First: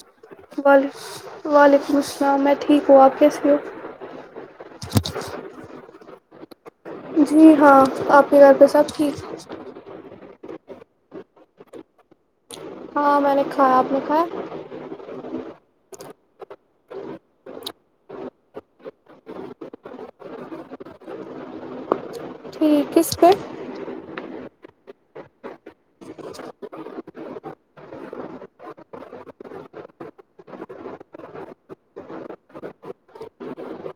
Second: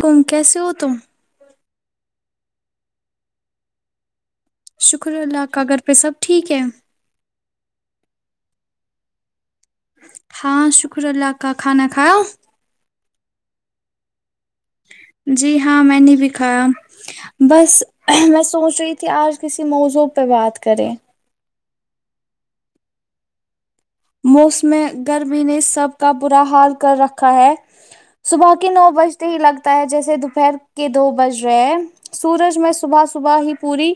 تم کیسے ہو تم وعلیکم السلام میں ٹھیک ہوں آپ کیسے ہو شکر اللہ کا گھر پہ سب ٹھیک ہے جی ہاں آپ کی گھر پہ سب ٹھیک ہے ہاں شکر اللہ کا کھانا کھاؤ ہاں میں نے کھایا تو ہے جی ہاں میں نے بھی کھایا بس میں سوچ رہی تھی آج کسی موضوع پہ بات کریں ٹھیک کس پہ موسم گرمی نے سب کا برا حال کر رکھا ہے صبح کے نو بجتے ہی لگتا ہے جیسے دوپہر کے دو بج رہے ہیں سورج میں صبح صبح ہی پوری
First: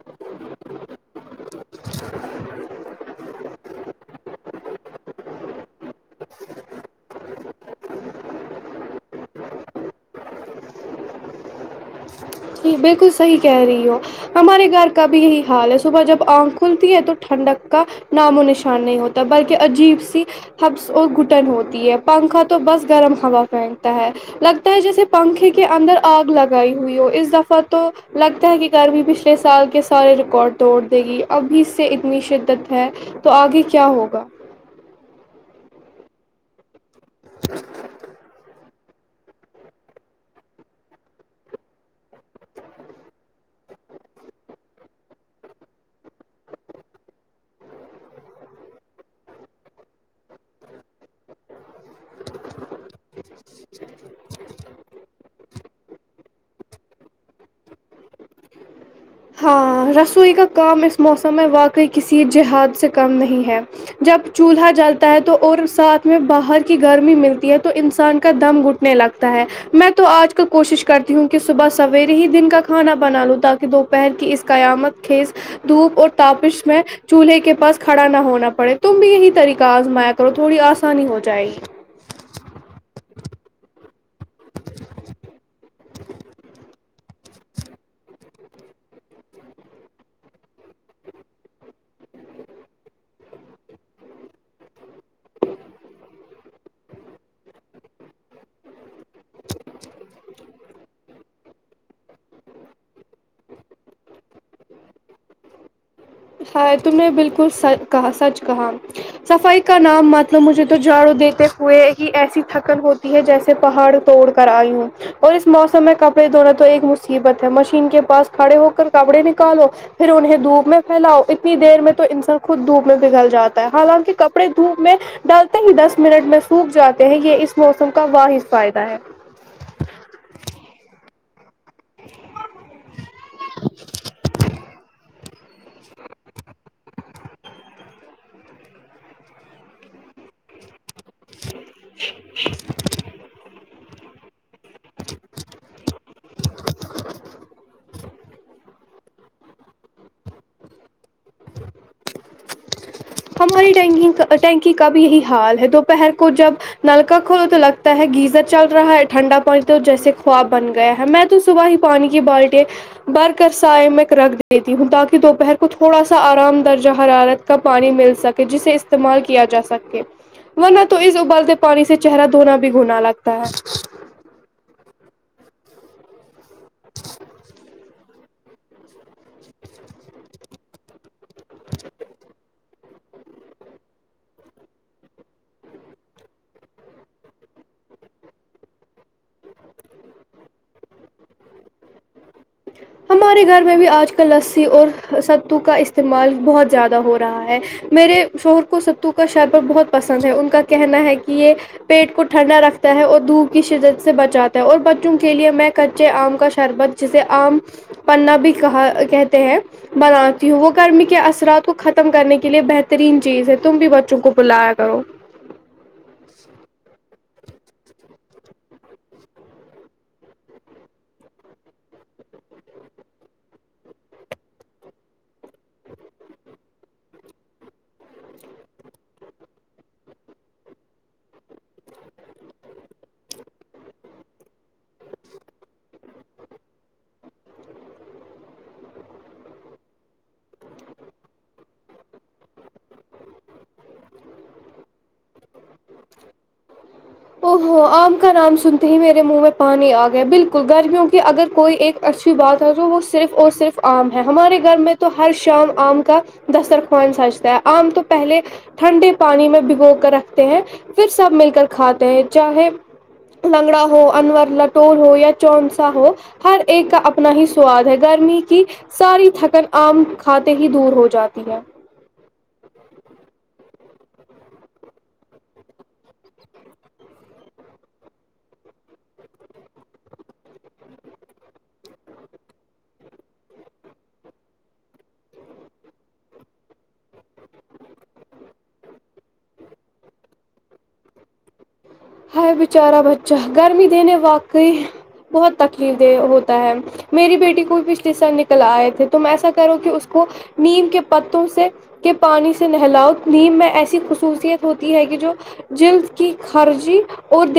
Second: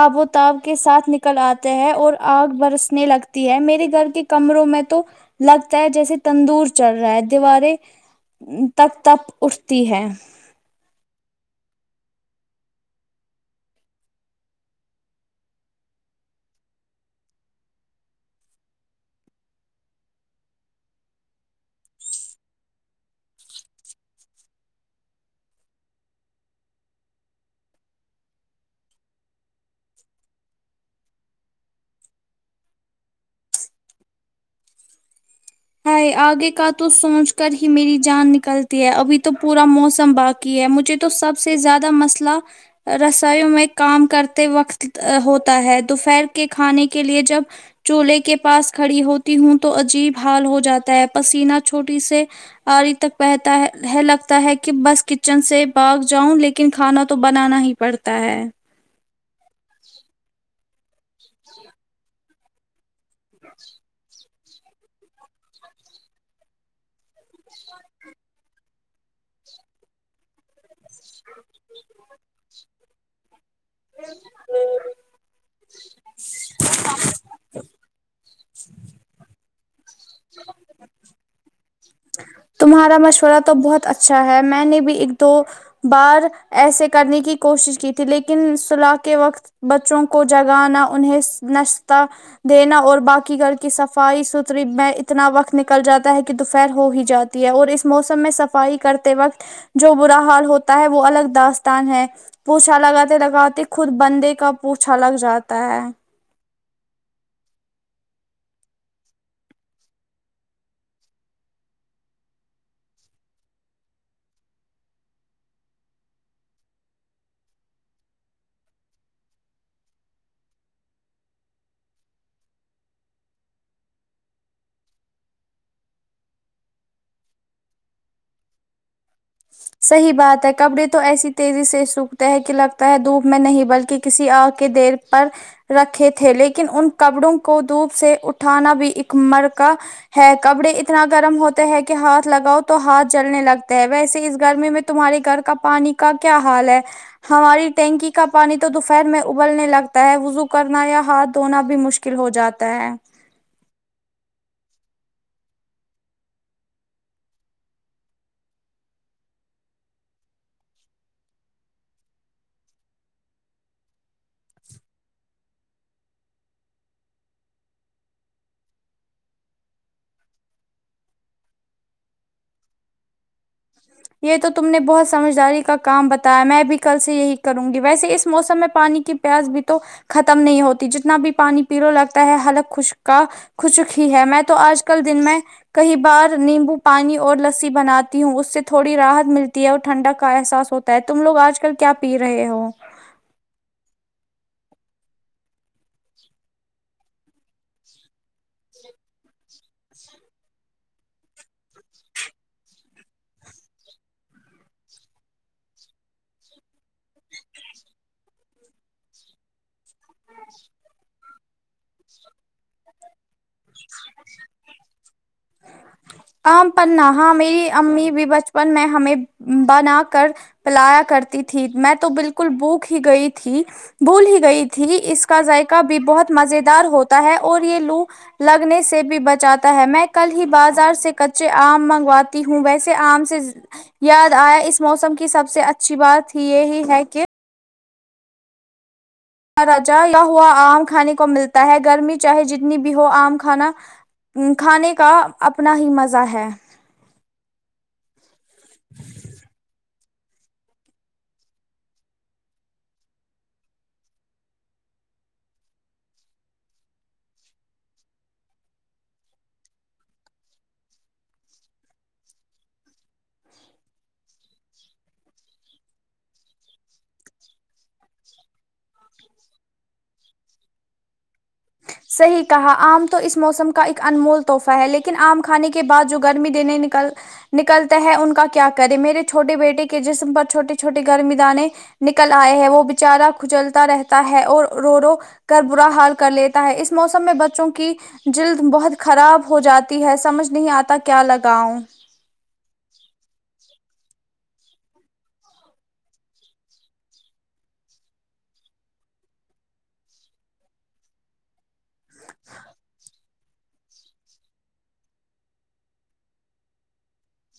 آب و تاب کے ساتھ نکل آتے ہیں اور آگ برسنے لگتی ہے میرے گھر کے کمروں میں تو لگتا ہے جیسے تندور چل رہا ہے دیواریں تپ تپ اٹھتی ہے جی بالکل صحیح کہہ رہی ہو ہمارے گھر کا بھی یہی حال ہے صبح جب آنکھ کھلتی ہے تو ٹھنڈک کا نام و نشان نہیں ہوتا بلکہ عجیب سی ہبس اور گٹن ہوتی ہے پنکھا تو بس گرم ہوا پہنتا ہے لگتا ہے جیسے پنکھے کے اندر آگ لگائی ہوئی ہو اس دفہ تو لگتا ہے کہ گرمی پچھلے سال کے سارے ریکارڈ توڑ دے گی اب بھی اس سے اتنی شد دت ہے تو آگے کیا ہوگا ہے آگے کا تو سوچ کر ہی میری جان نکلتی ہے ابھی تو پورا موسم باغ کی ہے مجھے تو سب سے زیادہ مسئلہ رسائیوں میں کام کرتے وقت ہوتا ہے دوپہر کے کھانے کے لیے جب چولہے کے پاس کھڑی ہوتی ہوں تو عجیب حال ہو جاتا ہے پسینہ چھوٹی سے آڑھی تک پہتا ہے ہے لگتا ہے کہ بس کچن سے باگ جاؤں لیکن کھانا تو بنانا ہی پڑتا ہے ہاں رسوئی کا کام اس موسم میں واقعی کسی جہاد سے کم نہیں ہے جب چولہا جلتا ہے تو اور ساتھ میں باہر کی گرمی ملتی ہے تو انسان کا دم گھٹ میں لگتا ہے میں تو آج کل کوشش کرتی ہوں کہ صبح سویرے ہی دن کا کھانا بنا لوں تاکہ پہر کی اس قیامت خیز دھوپ اور تاپش میں چولہے کے پاس کھڑا نہ ہونا پڑے تم بھی یہی طریقہ آزمایا کرو تھوڑی آسانی ہو جائے گی تمہارا مشورہ تو بہت اچھا ہے میں نے بھی ایک دو بار ایسے کرنے کی کوشش کی تھی لیکن صلاح کے وقت بچوں کو جگانا انہیں نشتہ دینا اور باقی گھر کی صفائی ستھری میں اتنا وقت نکل جاتا ہے کہ دوپہر ہو ہی جا ہے اور اس موسم میں صفائی کرتے وقت جو برا حال ہوتا ہے وہ الگ داستان ہے پوچھا لگاتے لگاتے خود بندے کا پوچھا لگ جاتا ہے ہائے تم نے بالکل سئی کہا سچ کہا صفائی کا نام مت لو مجھے تو جاڑو دیتے ہوئے ہی ایسی تھکن ہو تی ہے جیسے پہاڑ توڑ کر آئی ہوں اور اس موسم میں کپڑے دھونا تو ایک مصیبت ہے مشین کے پاس کھڑے ہو کر کپڑے نکالو پھر انہیں دھوپ میں پھیلاؤ اتنی دیر میں تو انسان خود دھوپ میں پگھل جاتا ہے حالانکی کپڑے دھوپ میں ڈالتے ہی دس منٹ میں سوکھ جاتے ہیں یے اس موسم کا واحد فائدہ ہے صحیح بات ہے کپڑے تو ایسی تیزی سے سوکھتے ہیں کی لگتا ہے دھوپ میں نہیں بلکہ کسی آگ کے دیر پر رکھے تھے لیکن ان کپڑوں کو دھوپ سے اٹھانا بھی ایک مر کا ہے کپڑے اتنا گرم ہوتے ہے کہ ہاتھ لگاؤ تو ہاتھ جلنے لگتے ہے ویسے اس گرمی میں تمہارے گھر کا پانی کا کیا حال ہے ہماری ٹینکی کا پانی تو دوفیر میں ابلنے لگتا ہے وضو کرنا یا ہاتھ دھونا بھی مشکل ہو جاتا ہے ہماری ٹینکی کا ٹینکی کا بھی یہی حال ہے دوپہر کو جب نل کا کھولو تو لگتا ہے گیزر چل رہا ہے ٹھنڈا پانی تو جیسے خواب بن گیا ہے میں تو صبح ہی پانی کی بالٹیں بھر کر سائے میں رکھ دیتی ہوں تاکی دوپہر کو تھوڑا سا آرام درجہ حرارت کا پانی مل سکے جسے استعمال کیا جا سکے ورنہ تو اس ابلتے پانی سے چہرہ دھونا بھی گناہ لگتا ہے یے تو تم نے بہت سمجھداری کا کام بتایا میں بھی کل سے یہی کروں گی ویسے اس موسم میں پانی کی پیاس بھی تو ختم نہیں ہوتی جتنا بھی پانی پیلو لگتا ہے حلق خشک کا خشک ہی ہے میں تو آج کل دن میں کئی بار نیمبو پانی اور لسی بناتی ہوں اس سے تھوڑی راحت ملتی ہے اور ٹھنڈک کا احساس ہوتا ہے تم لوگ آج کل کیا پی رہے ہو ہمارے گھر میں بھی آج کل لسی اور ستو کا استعمال بہت زیادہ ہو رہا ہے میرے شوہر کو ستو کا شربت بہت پسند ہے ان کا کہنا ہے کی یے پیٹ کو ٹھنڈا رکھتا ہے اور دھوپ کی شدت سے بچاتا ہے اور بچوں کو کے لیے میں کچے آم کا شربت جسے آم پننا بھی کہا کہتے ہیں بناتی ہوں وہ گرمی کے اثرات کو ختم کرنے کے لیے بہترین چیز ہے تم بھی بچوں کو پلایا کرو آم پننا ہاں میری امی بھی بچپن میں ہمیں بنا کر پلایا کرتی تھی میں تو بالکل بھوکھی گئی تھی بھول ہی گئی تھی اس کا ذائقہ بھی بہت مزہ دار ہوتا ہے اور یے لو لگ نے سے بھی بچاتا ہے میں کل ہی بازار سے کچے آم منگواتی ہوں ویسے آم سے یاد آیا اس موسم کی سب سے اچھی بات یہی ہے کہ را جاتا ہوا آم کھانے کو ملتا ہے گرمی چاہے جتنی بھی ہو آم کھانا کھانے کا اپنا ہی مزہ ہے او ہوو آم کا نام سنتے ہی میرے منہ میں پانی آ گیا بالکل گرمیوں کی اگر کوئی ایک اچھی بات ہے تو وہ صرف اور صرف آم ہے ہمارے گھر میں تو ہر شام آم کا دسترخوان سجتا ہے آم تو پہلے ٹھنڈے پانی میں بھگو کر رکھتے ہیں پھر سب مل کر کھاتے ہیں چاہے لنگڑا ہو انور لٹور ہو یا چونسا ہو ہر ایک کا اپنا ہی سواد ہے گرمی کی ساری تھکن آم کھاتے ہی دور ہو جاتی ہے صحیح کہا آم تو اس موسم کا ایک انمول توحفہ ہے لیکن آم کھانے کے کے بعد جو گرمی دینے نکل نکلتے ہے ان کا کیا کرے میرے چھوٹے بیٹے کے جسم پر چھوٹے چھوٹے گرمیدانیں نکل آئے ہے وہ بچارا کھچلتا رہتا ہے اور رو رو کر برا حال کر لے تا ہے اس موسم میں بچوں کی جلد بہت خراب ہو جاتی ہے سمجھ نہیں آتا کیا لگاؤ ہائے بیچارا بچہ گرمی دینے واقعی بہت تکلیف دے ہوتا ہے میری بیٹی کو پچھلے سال نکل آئے تھے تم ایسا کرو کہ اس کو نیم کے پتوں سے کے پانی سے نہلاؤ نیم میں ایسی خصوصیت ہوتی ہے کہ جو جلد کی خرچ جی اور د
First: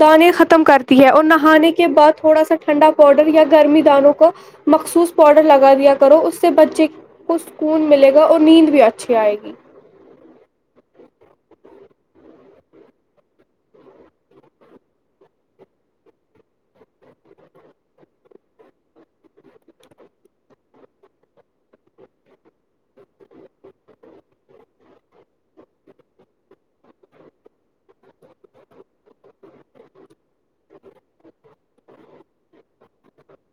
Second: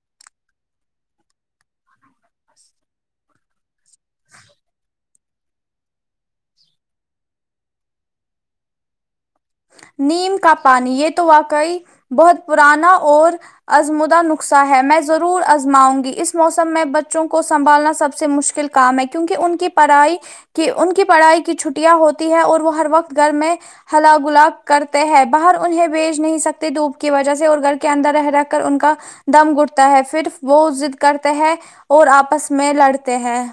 دانے ختم کرتی ہے اور نہانے کے بعد تھوڑا سا ٹھنڈا پاؤڈر یا گرمی دانوں کو مخصوص پاؤڈر لگا دیا کرو اس سے بچے کو سکون ملے گا اور نیند بھی اچھی آئے گی نیم کا پانی یہ تو واقعی بہت پرانا اور آزمودہ نخصہ ہے میں ضرور آزماؤں گی اس موسم میں بچوں کو سنبھالنا سب سے مشکل کام ہے کیونکہ ان کی پڑھائی کہ ان کی پڑھائی کی چھٹیاں ہوتی ہے اور وہ ہر وقت گھر میں ہلا بلا کرتے ہیں باہر انہیں بھیج نہیں سکتے دھوپ کی وجہ سے اور گھر کے اندر رہ رہ کر ان کا دم گٹتا ہے پھر وہ ضد کرتے ہے اور آپس میں لڑتے ہیں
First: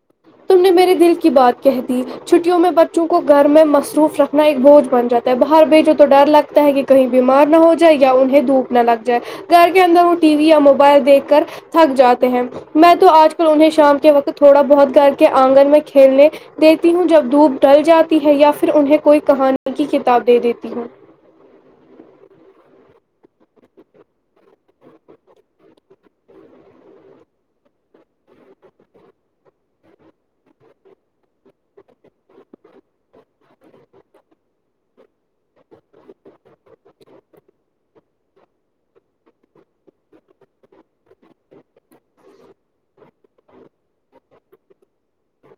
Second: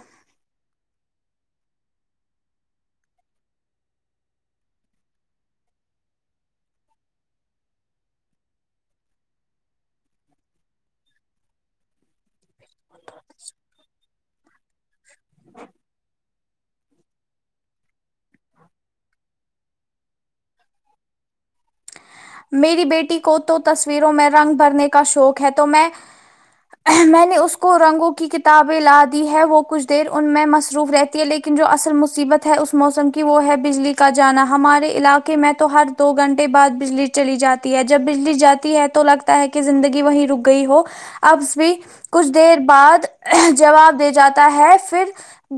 تم نے میرے دل کی بات کہہ دی چھٹیوں میں بچوں کو گھر میں مصروف رکھنا ایک بوجھ بن جاتا ہے باہر بھیجو تو ڈر لگ تا ہے کہ کہیں بیمار نہ ہو جائے یا انہیں دھوپ نہ لگ جائے گھر کے اندر وہ ٹی وی یا موبائل دیکھ کر تھک جا تے ہیں میں تو آج کل انہیں شام کے وقت تھوڑا بہت گھر کے آنگن میں کھیلنے دیتی ہوں جب دھوپ ڈھل جاتی ہے یا پھر انہیں کوئی کہانی کی کتاب دے دیتی ہوں میری بیٹی کو تو تصویروں میں رنگ بھرنے کا شوق ہے تو میں میں نے اس کو رنگوں کی کتابیں لا دی ہے وہ کچھ دیر ان میں مصروف رہتی تی ہے لیکن جو اصل مصیبت ہے اس موسم کی وہ ہے بجلی کا جانا ہمارے علاقے میں تو ہر دو گھنٹے بعد بجلی چلی جاتی ہے جب بجلی جاتی ہے تو لگتا ہے کہ زندگی وہیں رک گئی ہو ابس بھی کچھ دیر بعد جواب دے جاتا ہے پھر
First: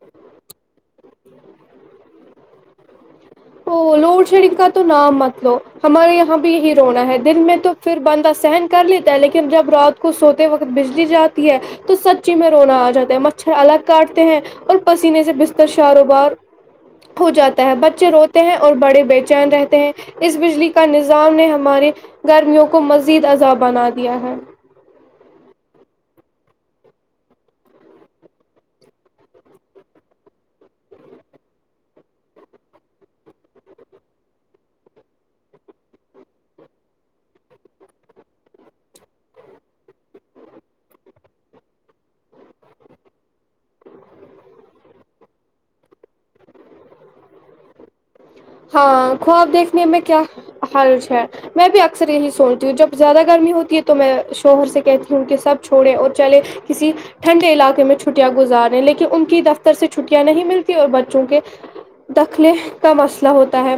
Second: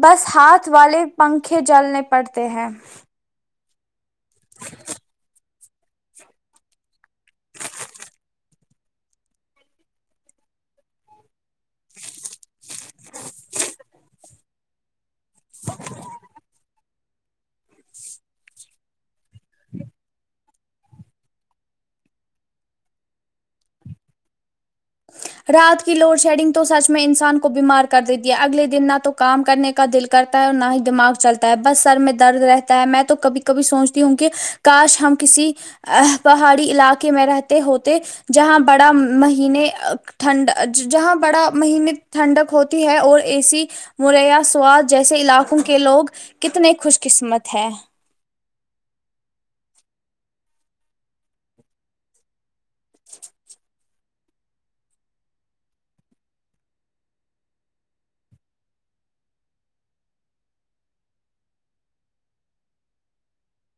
بس ہاتھ والے پنکھے جلنے پڑتے ہیں ا لوڈ شیڈنگ کا تو نہ مت لو ہمارے یہاں بھی یہی رونا ہے دن میں تو پھر بندہ سحن کر لیتا ہے لیکن جب رات کو سوتے وقت بجلی جاتی ہے تو سچی میں رونا آ جاتا ہے مچھر الگ کاٹتے ہیں اور پسینے سے بستر شاروبار ہو جاتا ہے بچے رو ہیں اور بڑے بے چین رہتے ہیں اس بجلی کو پر نظام نے ہمارے گرمیوں کو مزید عذاب بنا دیا ہے رات کی لوڈ شیڈنگ تو سچ میں انسان کو بیمار کر دیتی ہے اگلے دن نہ تو کام کرنے کا کا دل کرتا ہے اور نہ ہی دماغ چلتا ہے بس سر میں درد رہتا ہے میں تو کبھی کبھی سوچتی ہوں کہ کاش ہم کسی ا ہ پہاڑی علاقے میں رہتے ہوتے جہاں بڑا مہینے ٹھنڈ جہاں بڑا مہینے ٹھنڈک ہوتی ہے اور اے سی مریا سواد جیسے علاقوں کے لوگ کتنے خوش قسمت ہیں ہاں خواب دیکھنے میں کیا حرج ہے میں بھی اکثر یہی سوچ تو جب زیادہ گرمی ہوتی ہے تو میں شوہر سے کہتی ہوں کہ سب چھوڑیں اور چلے کسی ٹھنڈے علاقے میں چھٹیاں گزارے لیکن ان کی دفتر سے چھٹیاں نہیں ملتی اور بچوں کے دخلے کا مسئلہ ہوتا ہے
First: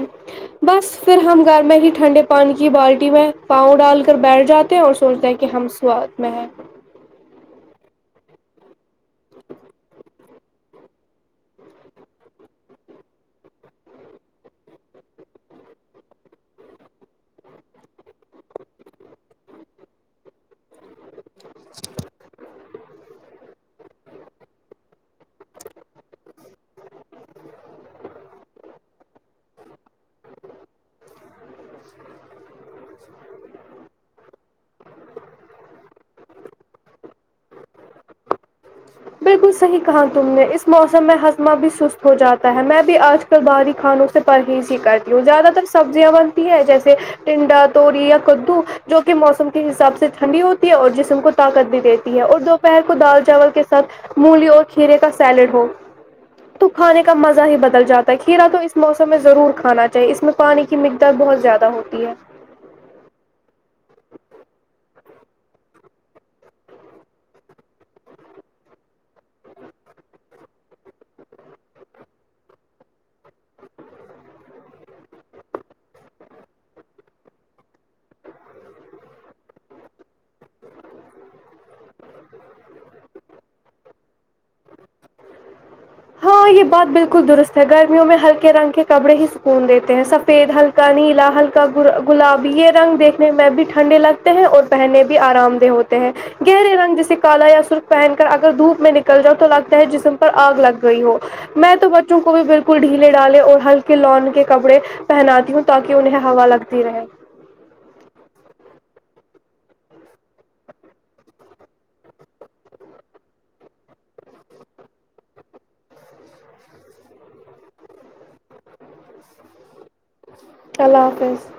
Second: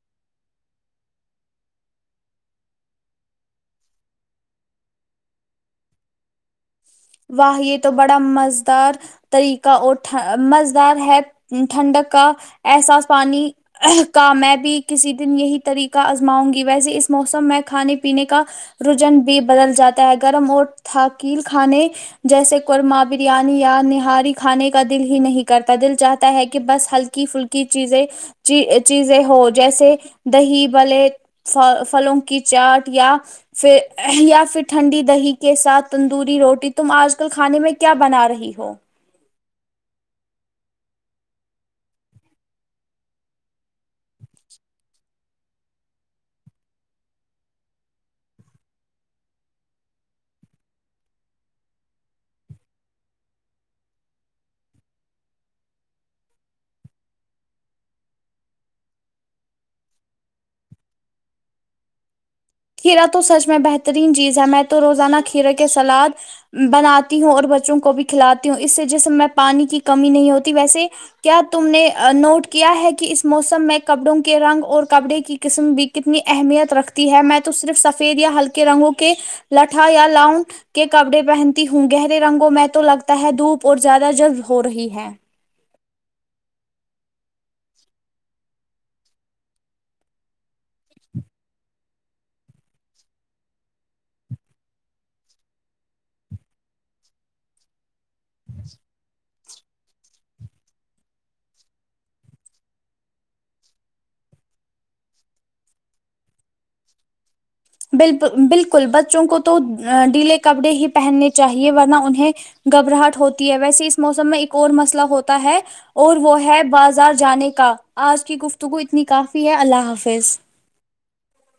بس پھر ہم گھر میں ہی ٹھنڈے پانی کی بالٹی میں پاؤں ڈال کر بیٹھ جاتے ہیں اور سوچتے ہیں کہ ہم سواد میں ہے واہ یہ تو بڑا مزدار طریقہ اور ٹھ مزدار ہے ٹھنڈک کا احساس پانی آہ کا میں بھی کسی دن یہی طریقہ آزماؤں گی ویسے اس موسم میں کھانے پینے کا رجن بھی بدل جاتا ہے گرم اور تھاکیل کھانے جیسے قورما بریانی یا نہاری کھانے کا دل ہی نہیں کرتا دل چاہتا ہے کہ بس ہلکی فھلکی کی چیزیں چیزیں ہو جیسے دہی بلے ف فھلوں کی چاٹ یا پھر یا پھر ٹھنڈی دہی کے ساتھ تندوری روٹی تم آج کل کھانے میں کیا بنا رہی ہو بالکل صحیح کہا تم نے اس موسم میں ہاضمہ بھی سست ہو جاتا ہے میں بھی آج پھر داری کھانوں سے پرہیز ہی کرتی ہوں زیادہ تر سبزیاں بنتی ہیں جیسے ٹنڈا توور یا کدو جو کہ موسم کے حساب سے ٹھنڈی ہوتی ہے اور جسم کو طاقت بھی دیتی ہے اور دوپہر کو دال چاول کے ساتھ مولی اور کھیرے کا سیلڈ ہو تو کھانے کا مزہ ہی بدل جاتا ہے کھیرا تو اس موسم میں ضرور کھانا چاہیے اس میں پانی کی مقدار بہت زیادہ ہوتی ہے کھیرا تو سچ میں بہترین چیز ہے میں تو روزانہ کھیرے کے سلاد بناتی ہوں اور بچوں کو بھی کھلاتی ہوں اس سے جیسے میں پانی کی کمی نہیں ہوتی ویسے کیا تم نے ا نوٹ کیا ہے کہ اس موسم میں کپڑوں کے رنگ اور کپڑے کی قسم بھی کتنی اہمیت رکھتی ہے میں تو صرف سفید یا ہلکے رنگوں کے لاٹھا یا لاؤن کے کپڑے پہنتی ہوں گہرے رنگوں میں تو لگتا ہے دھوپ اور زیادہ جذب ہو رہی ہے ہاں یہ بات بالکل درست ہے گرمیوں میں ہلکے رنگ کے کپڑے ہی سکون دیتے ہیں سفید ہلکے کا نیلا ہلک گلابی یہ رنگ دیکھنے میں بھی ٹھنڈے لگتے ہیں اور پہننے بھی آرام ہوتے ہیں گہرے رنگ جیسے کالا یا سرخ پہن کر اگر دھوپ میں نکل جاؤ تو لگتا ہے جسم پر آگ لگ گئی ہو میں تو بچوں کو بھی بالکل ڈھیلے ڈالے اور ہلکے لان کے کپڑے پہناتی ہوں تاکہ انہیں ہوا لگتی رہے بالکل بالکل بچوں کو تو ڈیلے کپڑے ہی پہننے چاہیے ورنہ انہیں گھبراہٹ ہوتی ہے ویسے اس موسم میں ایک اور مسئلہ ہوتا ہے اور وہ ہے بازار جانے کا آج کی گفتگو اتنی کافی ہے اللہ حافظ اللہ حافظ